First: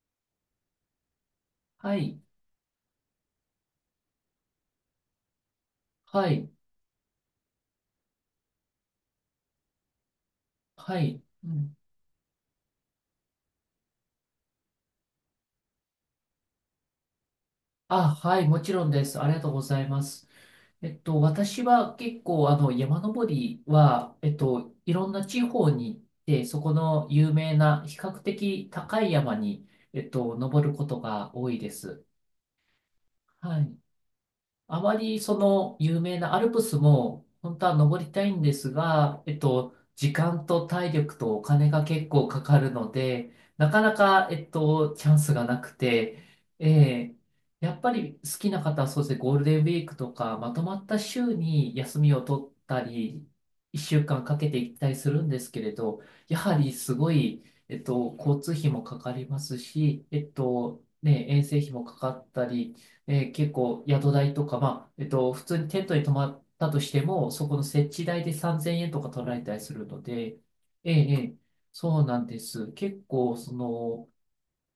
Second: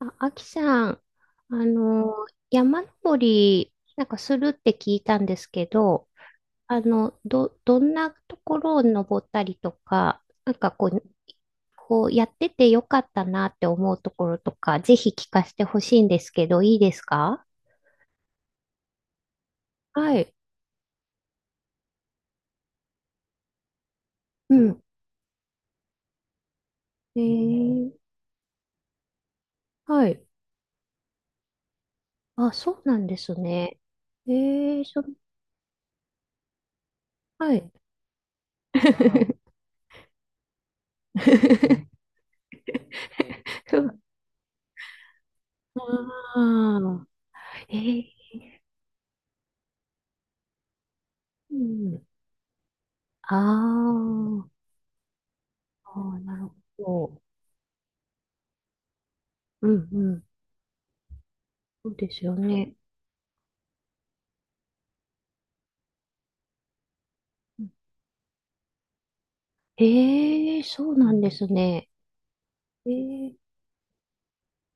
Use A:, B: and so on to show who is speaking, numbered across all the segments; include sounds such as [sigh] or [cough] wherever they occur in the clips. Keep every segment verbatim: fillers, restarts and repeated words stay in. A: あ、あきさん、あ
B: はい、
A: の、山登り、なんかするって聞いたんですけど、
B: はい、
A: あの、ど、どんなところを登ったりとか、なんかこ
B: は
A: う、
B: い。うん、
A: こうやっててよかったなって思うところとか、ぜひ聞かせてほしいんですけど、いいですか？
B: あ、はい、もちろんです。ありがとうございま
A: は
B: す。
A: い。
B: えっと、私は結構、あの、山登りは、えっ
A: う
B: と、
A: ん。
B: いろんな地方に行って、そこの
A: え
B: 有名な、
A: ー、
B: 比較的高い山に、え
A: は
B: っ
A: い。
B: と、登ることが多いです。
A: あ、そうなんです
B: は
A: ね。
B: い。
A: え
B: あ
A: ー、
B: ま
A: そ、
B: りその有名なアルプスも
A: は
B: 本当
A: い。
B: は登りたいんですが、えっ
A: [laughs]
B: と、時間と体力とお金が結構かかるので、なかなか、えっと、チャンスがなくて、え
A: ああ、
B: え、や
A: え
B: っぱ
A: ー、
B: り好きな方はそうですね、ゴールデンウィークとかまとまった週
A: う
B: に休
A: ん。
B: みを取ったり、
A: あ
B: いっしゅうかんかんかけて
A: あ。
B: 行ったりするんですけれ
A: あ
B: ど、
A: あ、な
B: や
A: るほ
B: はりすご
A: ど、
B: い、えっと、交通費もかかります
A: う。ん
B: し、
A: う
B: え
A: ん。
B: っと、ね、遠征費も
A: そ
B: か
A: う
B: か
A: です
B: っ
A: よ
B: た
A: ね。
B: り、えー結構宿代とか、まあ、えっと、普通にテントに泊まったとしても、そこ
A: え、
B: の設置代でさんぜんえんとか取られたりするので、
A: へえ、そ
B: ええ、
A: うな
B: え
A: んで
B: え、
A: すね。
B: そうなんです。
A: え
B: 結
A: え、
B: 構、その、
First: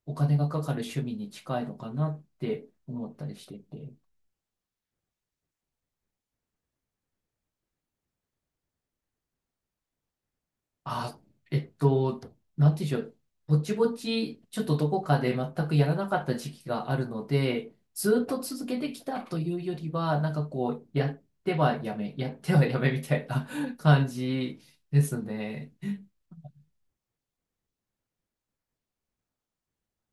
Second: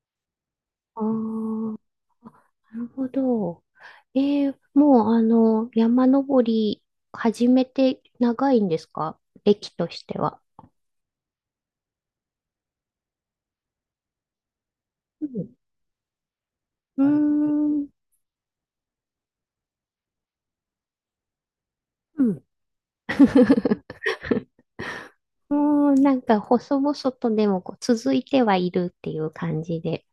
B: お金がかかる趣
A: あ
B: 味に近い
A: あ、
B: のかなって
A: なるほ
B: 思ったりして
A: ど。
B: いて。
A: ええ、もうあの、山登り始めて長いんですか、歴としては？
B: あ、えっと、なんていうんでしょう。ぼちぼち、ちょっとどこか
A: う
B: で
A: ん。
B: 全くやらなかった時期があ
A: うー
B: るので、
A: ん。
B: ずっと続けてきたというよりは、なんかこう、やってはやめ、
A: う
B: やっ
A: ん。
B: てはやめみたいな [laughs]
A: [laughs]
B: 感じですね。
A: もうなんか細々とでもこう続いてはいるっていう感じで、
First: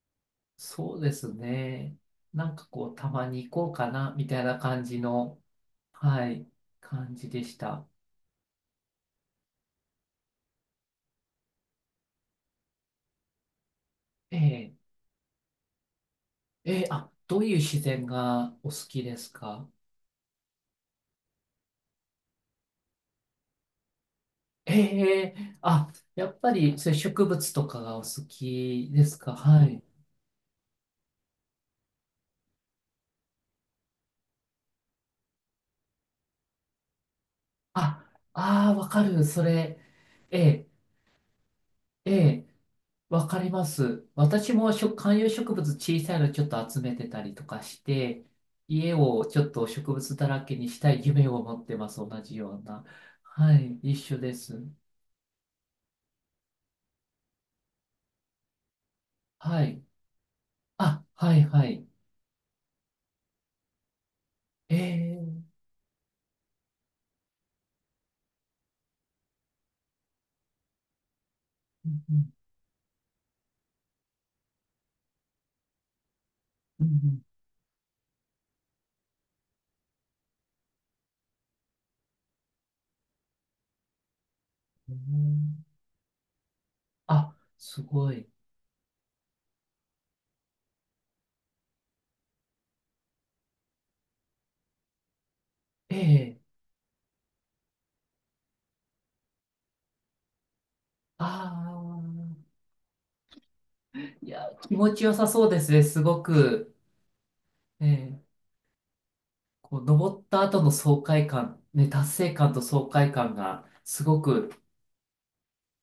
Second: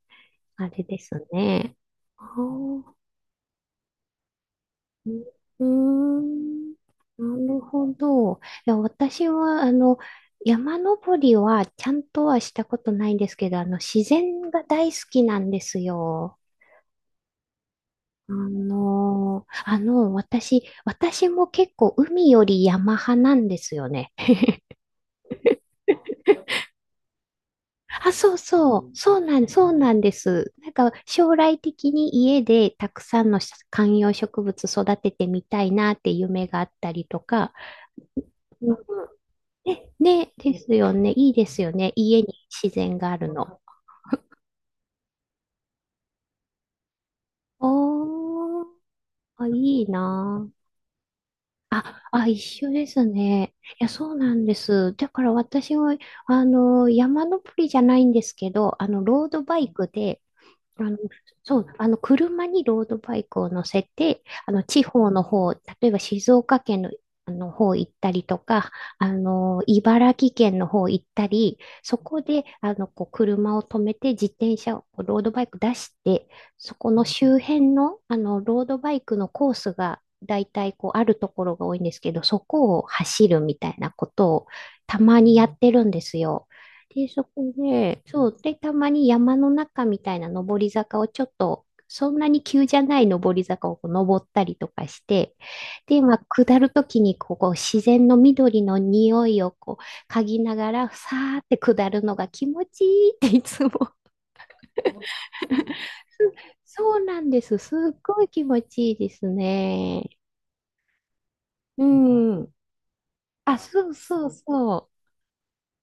A: あれ
B: そ
A: で
B: うで
A: す
B: す
A: ね。
B: ね。
A: あ
B: なんかこう、
A: あ。
B: たまに行こうかな、みたいな感じの、
A: うー
B: はい、
A: ん、
B: 感じで
A: な
B: し
A: る
B: た。
A: ほど。いや、私は、あの、山登りはちゃんとはしたことないんですけど、あの、自
B: え
A: 然が
B: え、
A: 大好きなんですよ。
B: ええ、あ、どういう自然
A: あ
B: がお好きです
A: のー、
B: か？
A: あの、私、私も結構海より山派なんですよね。
B: ええ、あ、やっぱり、そういう植物とかがお
A: あ、
B: 好
A: そうそう、
B: きで
A: そ
B: す
A: う
B: か？
A: なん、
B: は
A: そう
B: い。
A: なんです。なんか将来的に家でたくさんの観葉植物育ててみたいなって夢があったりとか、
B: あ、ああ、わかる。それ、
A: ね、ね、
B: え
A: で
B: え、
A: すよね。いいですよね。
B: え
A: 家に
B: え、
A: 自然があ
B: わ
A: る
B: かり
A: の。
B: ます。私もしょ観葉植物小さいのちょっと集めてたりとかして、
A: おー、
B: 家をち
A: あ、
B: ょ
A: い
B: っと
A: い
B: 植物だら
A: な
B: けにしたい夢を持って
A: あ。
B: ます。同
A: あ、あ、
B: じ
A: 一
B: よう
A: 緒
B: な。
A: ですね。
B: はい、
A: いや、
B: 一
A: そう
B: 緒で
A: なんで
B: す。
A: す。だから私は、あの、山登りじゃないんですけど、あの、ロードバ
B: は
A: イ
B: い。
A: クで、あの、
B: あ、はい、
A: そ
B: は
A: う、
B: い。
A: あの、車にロードバイクを乗せて、あの、
B: え
A: 地方の
B: え、
A: 方、例えば静岡県の、あの方行ったりとか、あの、茨城県の方行ったり、
B: う
A: そ
B: ん、う
A: こ
B: ん、
A: で、あの、こう、車を止めて、自転車を、こうロードバイク出して、そ
B: う
A: この
B: ん、
A: 周辺の、あの、ロードバイクのコースが、だいたい、こう、あるところが多いんですけど、そこを走るみたいなことを、
B: うん、
A: た
B: う
A: まにやっ
B: ん、
A: てるんですよ。で、そこ
B: あ、す
A: で、
B: ご
A: そ
B: い。
A: う、で、たまに山の中みたいな登り坂をちょっと、そんなに急じゃない登り坂をこう登ったりとかして、
B: え
A: で、まあ、
B: え、
A: 下るときにこう、こう自然の緑の匂いをこう、嗅ぎながら、さ
B: あ
A: ーって下るのが気
B: あ。
A: 持ちいいっていつも。
B: いや、気持ちよさそうですね、すご
A: [laughs]
B: く。
A: そうなんです。すっ
B: え
A: ごい
B: え、
A: 気持ちいいです
B: こう、
A: ね。
B: 登った後の爽快感、
A: う
B: ね、達成
A: ん。
B: 感と爽快感
A: あ、
B: が、
A: そう
B: すご
A: そう
B: く、
A: そう。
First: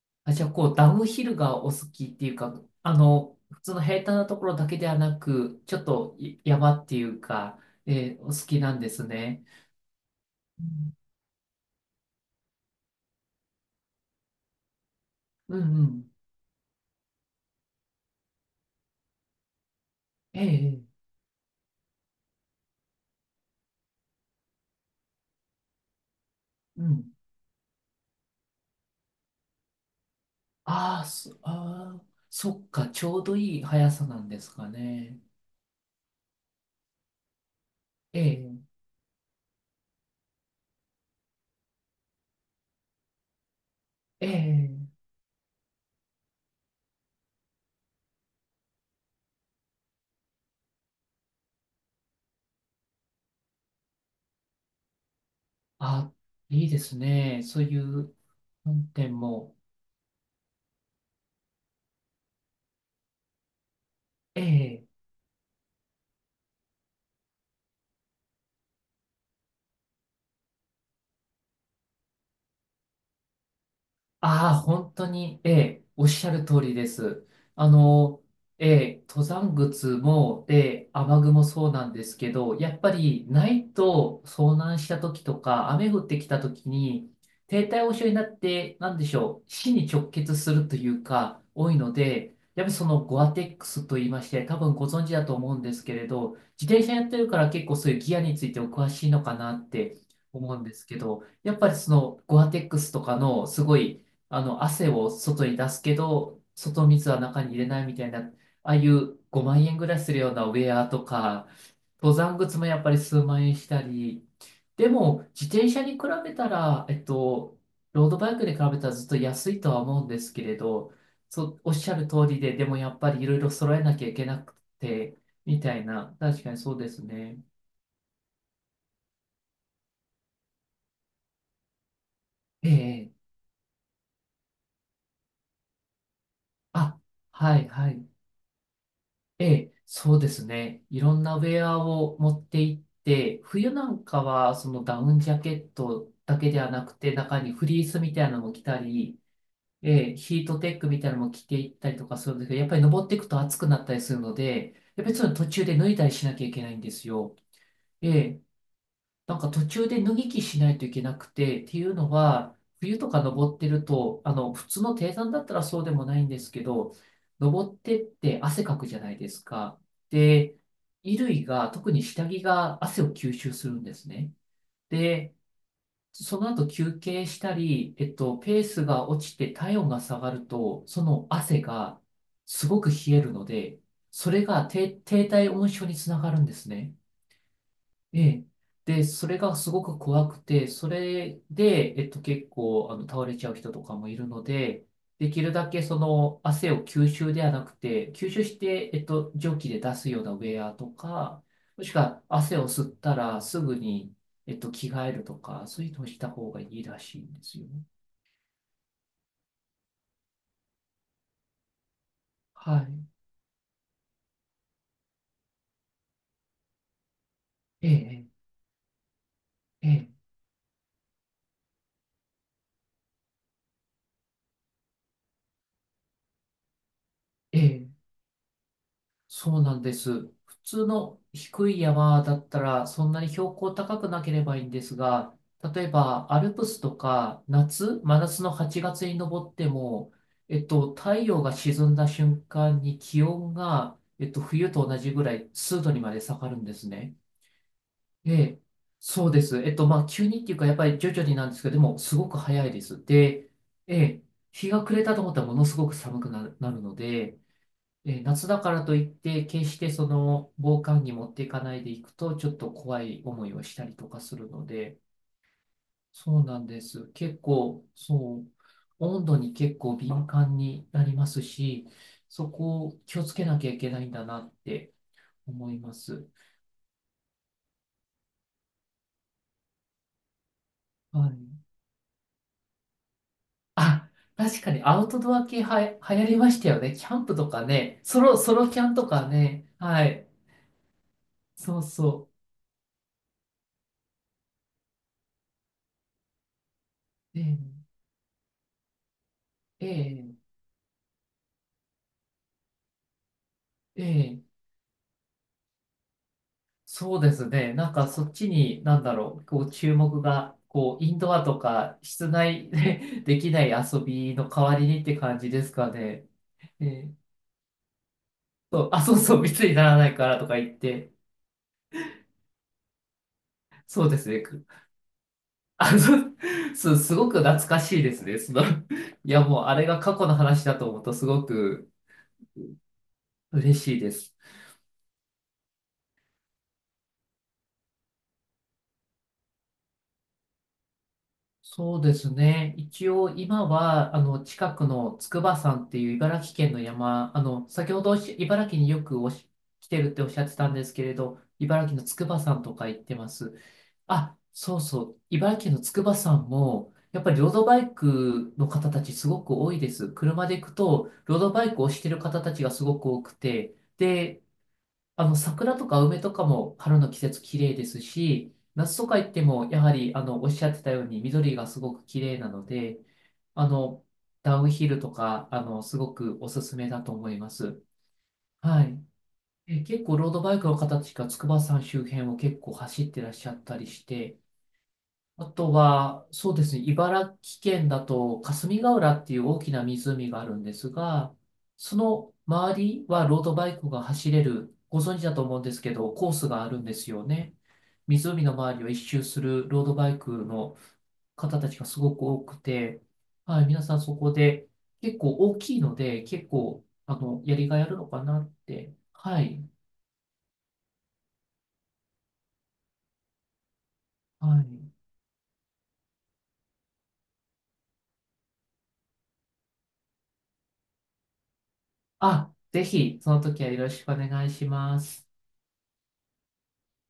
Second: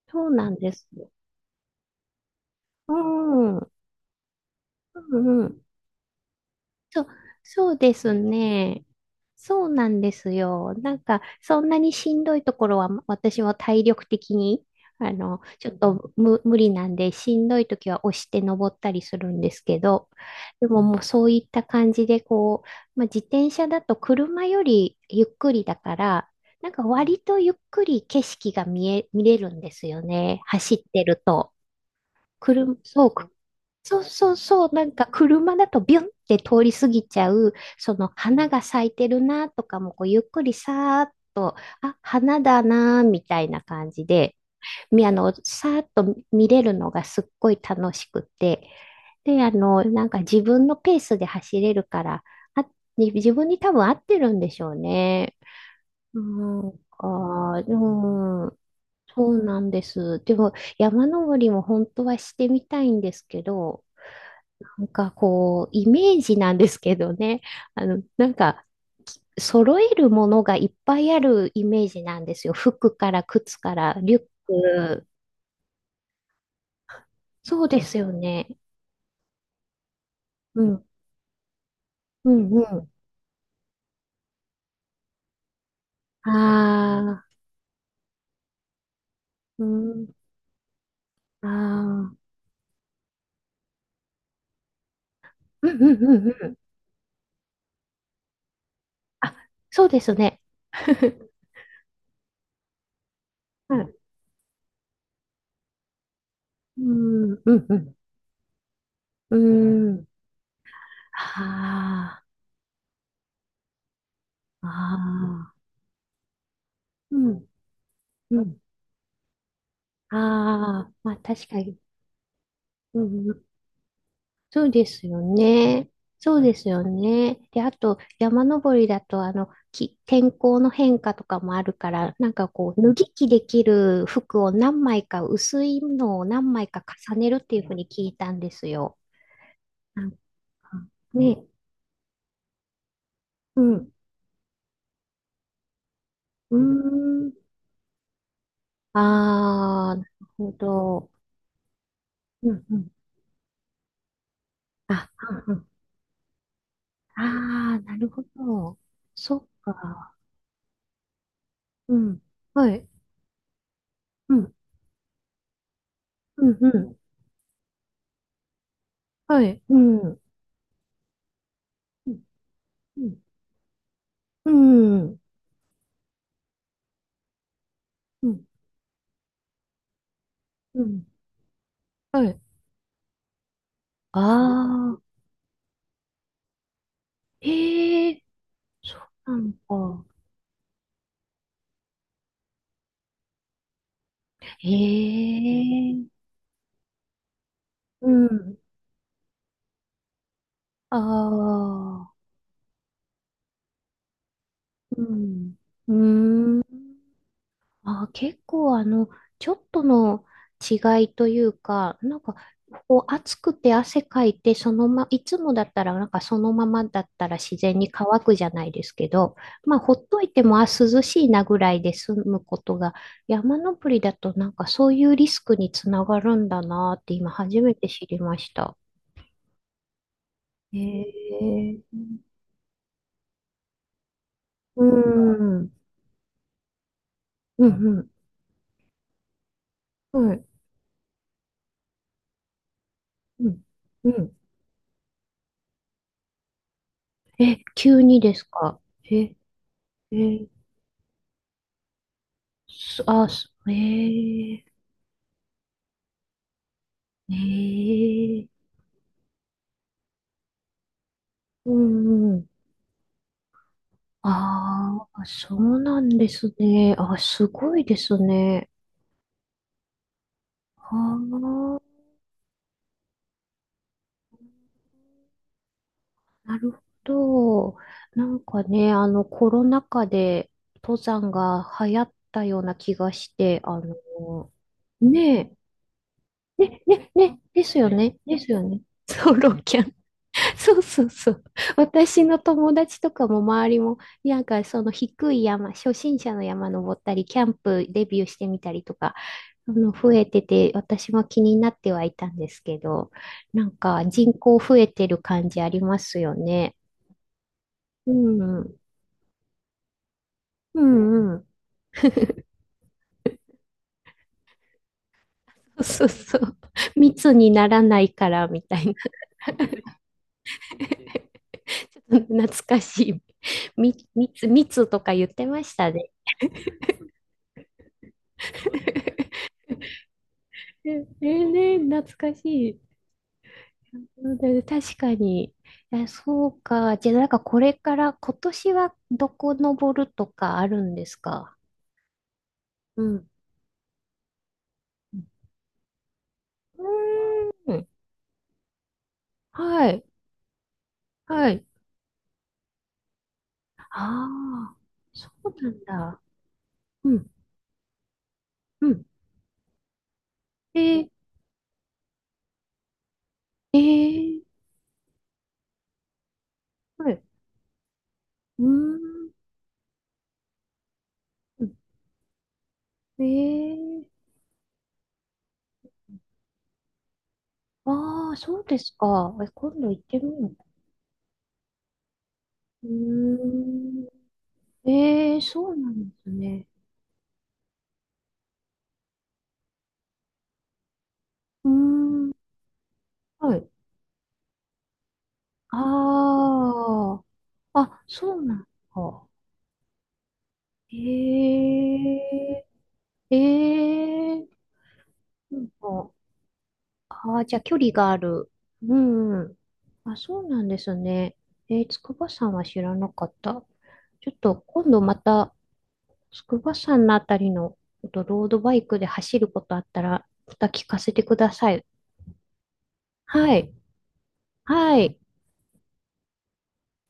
A: そう
B: あ、じゃ
A: な
B: あ、
A: ん
B: こ
A: で
B: う、ダ
A: す。
B: ウンヒルがお好きっていうか、
A: う
B: あの、
A: ん。う
B: 普
A: ん
B: 通の平坦なところだけでは
A: う
B: な
A: ん。
B: く、ちょっとい山って
A: そ
B: い
A: う、
B: うか、
A: そうです
B: ええ、お好きなん
A: ね。
B: ですね。
A: そうなんです
B: う
A: よ。な
B: ん、
A: んか、そんなにしんどいところは、私は体力的に、あの、
B: うん、
A: ちょっ
B: うん、
A: と無、無理なんで、しんどい時は押して登ったりするんですけど、
B: え
A: でも
B: え、ええ、
A: もうそういった感じで、こう、まあ、自転車だと車よりゆっくりだから、なんか
B: うん。
A: 割とゆっくり景色が見え、見れるんですよね。走っ
B: あ
A: て
B: あ、
A: る
B: そ、
A: と。
B: ああ、そっ
A: 車、
B: か、ち
A: そう、
B: ょう
A: く
B: どいい速
A: そう
B: さなん
A: そう
B: です
A: そ
B: か
A: う、なんか
B: ね。
A: 車だとビュンって通り過ぎちゃう、その
B: え
A: 花が
B: え、
A: 咲いてるなとかも、こうゆっくりさーっと、あ、花だなーみたいな感じ
B: え
A: で、
B: え、
A: み、あの、さーっと見れるのがすっごい楽しくて、で、あの、なんか自分のペースで走れるから、あ、自分に多分合ってるんでしょうね。
B: あ、
A: う
B: いい
A: ん
B: です
A: か、
B: ね。そういう、
A: うん。
B: 本店
A: そう
B: も、
A: なんです。でも山登りも本当はしてみたいんですけど、な
B: え
A: ん
B: え、
A: かこう、イメージなんですけどね、あの、なんか、揃えるものがいっぱいあるイメージなんですよ。服から靴からリュッ
B: ああ、本
A: ク。
B: 当に、ええ、おっしゃる通りです。
A: そう
B: あ
A: ですよ
B: の、
A: ね。
B: ええ、登山靴も、え
A: うん、
B: え、雨具もそうなんです
A: う
B: け
A: ん、
B: ど、やっ
A: う
B: ぱりないと遭難した時とか、雨降ってき
A: ん。
B: た時
A: あ
B: に、
A: あ、
B: 低体温症になって、なんでしょう、
A: う
B: 死に
A: ん、
B: 直結するというか、
A: あ
B: 多いの
A: あ、
B: で、やっぱりそのゴアテックスと言いまして、多分ご存知だと思うんで
A: うん、
B: すけ
A: うん、
B: れ
A: うん、う
B: ど、
A: ん。
B: 自転車やってるから結構そういうギアについてお詳しいの
A: あ、
B: かなっ
A: そう
B: て
A: ですね。
B: 思うんですけど、
A: [laughs]
B: やっぱりそのゴアテックスとかのす
A: う
B: ご
A: ん、
B: いあの、汗を外に出すけど、
A: う
B: 外水は
A: ん、
B: 中に
A: う
B: 入
A: ん、
B: れ
A: う
B: ない
A: ん。
B: みたいな、ああいう
A: う
B: ごまん円ぐらい
A: ん。
B: するようなウェアとか、登
A: あ
B: 山靴もやっぱり数万円したり、
A: あ、
B: でも、自
A: ああ。
B: 転車に比べたら、えっ
A: うん、
B: と、ロードバイ
A: う
B: クに比
A: ん。
B: べたらずっと安いとは思うん
A: あ
B: ですけれ
A: あ、
B: ど、
A: まあ
B: そ
A: 確か
B: う、おっ
A: に。
B: しゃる通りで、でもや
A: う
B: っぱりい
A: ん、う
B: ろい
A: ん、
B: ろ揃えなきゃいけなく
A: そうです
B: て、
A: よ
B: みたい
A: ね。
B: な、
A: そう
B: 確か
A: で
B: に
A: す
B: そう
A: よ
B: です
A: ね。
B: ね。
A: で、あと、山登りだと、あの、き、天候の変化とかもあるから、なんかこう、脱
B: え
A: ぎ
B: え、
A: 着できる服を何枚か、薄いのを何枚か
B: あ、
A: 重ねるって
B: は
A: いう
B: い、
A: ふうに
B: は
A: 聞
B: い。
A: いたんですよ。
B: ええ、
A: なん
B: そ
A: か、
B: うですね。いろんなウ
A: ね。
B: ェアを持って行って、
A: う
B: 冬な
A: ん。
B: んかはそのダウンジャケットだけ
A: う
B: ではなくて、
A: ーん。
B: 中にフリースみたいなのも着たり、
A: ああ、なる
B: ええ、ヒー
A: ほ
B: トテックみた
A: ど。
B: いなのも着ていったりとかするんです
A: う
B: けど、
A: ん
B: やっ
A: う
B: ぱり
A: ん。
B: 登っていくと暑くなったりするので、やっぱ
A: あ、
B: りその途
A: うんう
B: 中
A: ん。
B: で脱いだりしなきゃいけないんです
A: あ
B: よ。
A: あ、なる
B: え
A: ほ
B: え、
A: ど。そ
B: なん
A: っ
B: か途中で脱
A: か。
B: ぎ着しないといけなくて、っていう
A: う
B: の
A: ん。
B: は、
A: はい。
B: 冬とか登ってると、あ
A: う
B: の、
A: ん。
B: 普通の低山だったらそうでもないんで
A: う
B: す
A: ん。
B: け
A: う
B: ど、
A: ん。
B: 登ってって汗かくじゃないで
A: は
B: す
A: い。う
B: か。
A: ん。うん。
B: で、衣類が、特に下着が汗を吸収するんですね。
A: うん。うん。
B: で、その後休憩したり、えっ
A: う
B: と、
A: ん。
B: ペースが落ちて体温が下がる
A: う
B: と、そ
A: ん。
B: の汗が
A: はい。
B: すごく冷えるので、それが低、
A: ああ。
B: 低体温症につながるんですね。
A: え
B: え
A: え、
B: え。
A: そ
B: で、そ
A: うな
B: れ
A: ん
B: がすごく
A: だ。
B: 怖くて、それで、えっと、結構、あの、倒れちゃう人とかもいるので、できるだけそ
A: ええ。
B: の汗を吸収ではなく
A: う
B: て、吸収
A: ん。
B: して、えっと、蒸気で出すようなウェアと
A: あ
B: か、もしく
A: あ。
B: は汗を吸ったらすぐに、えっと、着
A: う
B: 替えると
A: ん。
B: か、そうい
A: う
B: うのをした方
A: ーん。
B: がいいらしいんですよ。
A: あー、結構あの、ちょっとの違いというか、なんか、
B: は
A: こう暑くて汗かいて、そのま、いつもだったら、なんかそのままだったら自然
B: い。
A: に
B: え
A: 乾
B: え、
A: くじゃないですけど、まあ、
B: え
A: ほっ
B: え、
A: といても、あ、涼しいなぐらいで済むことが、山登りだとなんかそういうリスクにつながるんだなって今初
B: ええ。
A: めて知
B: ええ、
A: りました。
B: そうなんです。普
A: へ
B: 通の低い
A: え。
B: 山だったらそんなに標高高くなければいいんで
A: う
B: すが、
A: ん、
B: 例えばアルプスとか
A: う
B: 夏、
A: ん、
B: 真夏のはちがつに登っても、
A: うん、はい。
B: えっと、太陽が沈んだ瞬間に気
A: う
B: 温
A: ん、
B: が、
A: う
B: えっ
A: ん。
B: と、冬と同じぐらい数度にまで下がるんですね。
A: え、急に
B: え
A: です
B: え、
A: か？
B: そう
A: え、
B: です。えっと、まあ、急にっ
A: え、
B: ていうか、やっぱり徐々になんですけど、でも、すごく早いで
A: す
B: す。
A: あ、
B: で、
A: す
B: ええ、
A: ええ
B: 日が暮れたと思ったらものすごく寒くなる、なるの
A: え
B: で、え、夏だ
A: え
B: からといって、決してその防寒着持っていか
A: う
B: ないでいく
A: んう
B: と、ち
A: ん。
B: ょっと怖い思いをしたりとかするので、
A: ああ、そうなんで
B: そう
A: す
B: なんで
A: ね。
B: す。
A: あ、
B: 結
A: すごい
B: 構、
A: です
B: そう、
A: ね。
B: 温度に結構敏感になり
A: あ
B: ます
A: あ、
B: し、そこを気をつけなきゃいけないんだなって思います。
A: なるほど。なんかね、あの、コロナ禍で登
B: は
A: 山が
B: い。
A: 流行ったような気がして、あ
B: あ、
A: の、
B: 確かにアウトドア
A: ね
B: 系はや、流行りまし
A: え、
B: たよ
A: ね、
B: ね。キ
A: ね、
B: ャンプ
A: ね、
B: と
A: で
B: か
A: すよ
B: ね、
A: ね、
B: ソロ、
A: です
B: ソ
A: よ
B: ロ
A: ね。
B: キャン
A: [laughs]
B: とか
A: ソロ
B: ね。
A: キャン
B: はい。
A: [laughs] そうそうそう。
B: そう
A: 私
B: そ
A: の友達とかも周りも、なんかその低い山、初心者の山登ったり、キ
B: う。え
A: ャン
B: え、
A: プデビューしてみたりとか、あの増え
B: え
A: てて、私も気になってはいたんですけど、なんか人
B: え、ええ、
A: 口増えてる感じありますよね。
B: そうですね。なんか
A: う
B: そっち
A: ん、
B: に、なんだろう、こう注目が、
A: う
B: こうイン
A: ん
B: ド
A: う
B: ア
A: ん。
B: とか室内で [laughs] できない遊びの代わりにって感じですか
A: そう
B: ね。
A: そう。
B: えー
A: 密にならないからみた
B: そ
A: い
B: う、
A: な。
B: あ、そうそう、密にならないからとか言って、
A: ちょっと懐かしい。み
B: そうですね。
A: 密、
B: く
A: 密とか言ってました
B: あ、
A: ね。
B: そう、そう、すごく懐かしいですね。その、いやもうあれが過去の話だと思う
A: え、
B: とすご
A: えね、
B: く
A: 懐かしい。
B: 嬉しいで
A: な
B: す。
A: ので確かに。いやそうか。じゃあ、なんかこれから今年はどこ登るとかあるんですか？
B: そうですね。
A: う
B: 一
A: ん。
B: 応今は、あの、近くの筑波山っていう茨城県の
A: う
B: 山、あの、
A: ーん。
B: 先ほどおし茨城によくおし来
A: は
B: て
A: い。
B: るっておっしゃってたんですけれど、
A: はい。
B: 茨城の筑波山とか行ってます。
A: あ
B: あ、
A: あ、
B: そうそう。
A: そ
B: 茨
A: うな
B: 城の
A: ん
B: 筑波
A: だ。
B: 山も、
A: う
B: やっ
A: ん。
B: ぱりロードバイクの
A: う
B: 方た
A: ん。
B: ちすごく多いです。車で行く
A: えー、
B: と、ロードバイクをしてる方たちがすごく多くて、
A: え
B: で、
A: ー、
B: あの、桜とか梅とかも春
A: は
B: の季
A: い。
B: 節綺麗ですし、
A: うー
B: 夏とか行っても、やはり、あの、おっしゃってたように緑
A: ん。
B: がすごく綺麗なので、
A: え
B: あの、
A: ー、
B: ダウンヒルとか、あの、すごくおすすめだと思います。
A: ああ、そうで
B: は
A: す
B: い。
A: か。え、今
B: え、
A: 度行っ
B: 結構
A: てみ
B: ロード
A: よ
B: バイクの方たちが筑波山周辺を結構
A: う。う
B: 走ってらっしゃ
A: ー
B: ったりして、
A: ん。えー、
B: あ
A: そ
B: と
A: うなんで
B: は、
A: す
B: そうで
A: ね。
B: すね、茨城県だと霞ヶ浦っていう大きな湖があるんですが、
A: うー
B: そ
A: ん。
B: の周りはロード
A: は
B: バ
A: い。
B: イクが走れる、ご存知だと思うんですけど、コースがあるんです
A: あ
B: よね。
A: あ。あ、そう
B: 湖の
A: なんだ。
B: 周りを一周するロードバイクの方
A: え
B: たちがすごく多くて、はい、皆さん
A: ええ
B: そこ
A: え、
B: で結構大
A: なん
B: きいの
A: か、
B: で、結構、あ
A: あ
B: の、
A: あ、
B: や
A: じゃあ
B: り
A: 距
B: がいあ
A: 離
B: るの
A: があ
B: かなっ
A: る。
B: て。
A: うん、
B: は
A: うん。
B: い。
A: あ、そうなんですね。えー、筑波山は知らなかった。ちょっ
B: は
A: と
B: い。
A: 今度また筑波山のあたりのちょっとロードバイクで走ることあったら、また聞かせてください。
B: あ、ぜひ、その
A: は
B: 時は
A: い。
B: よろしくお願いし
A: は
B: ま
A: い。
B: す。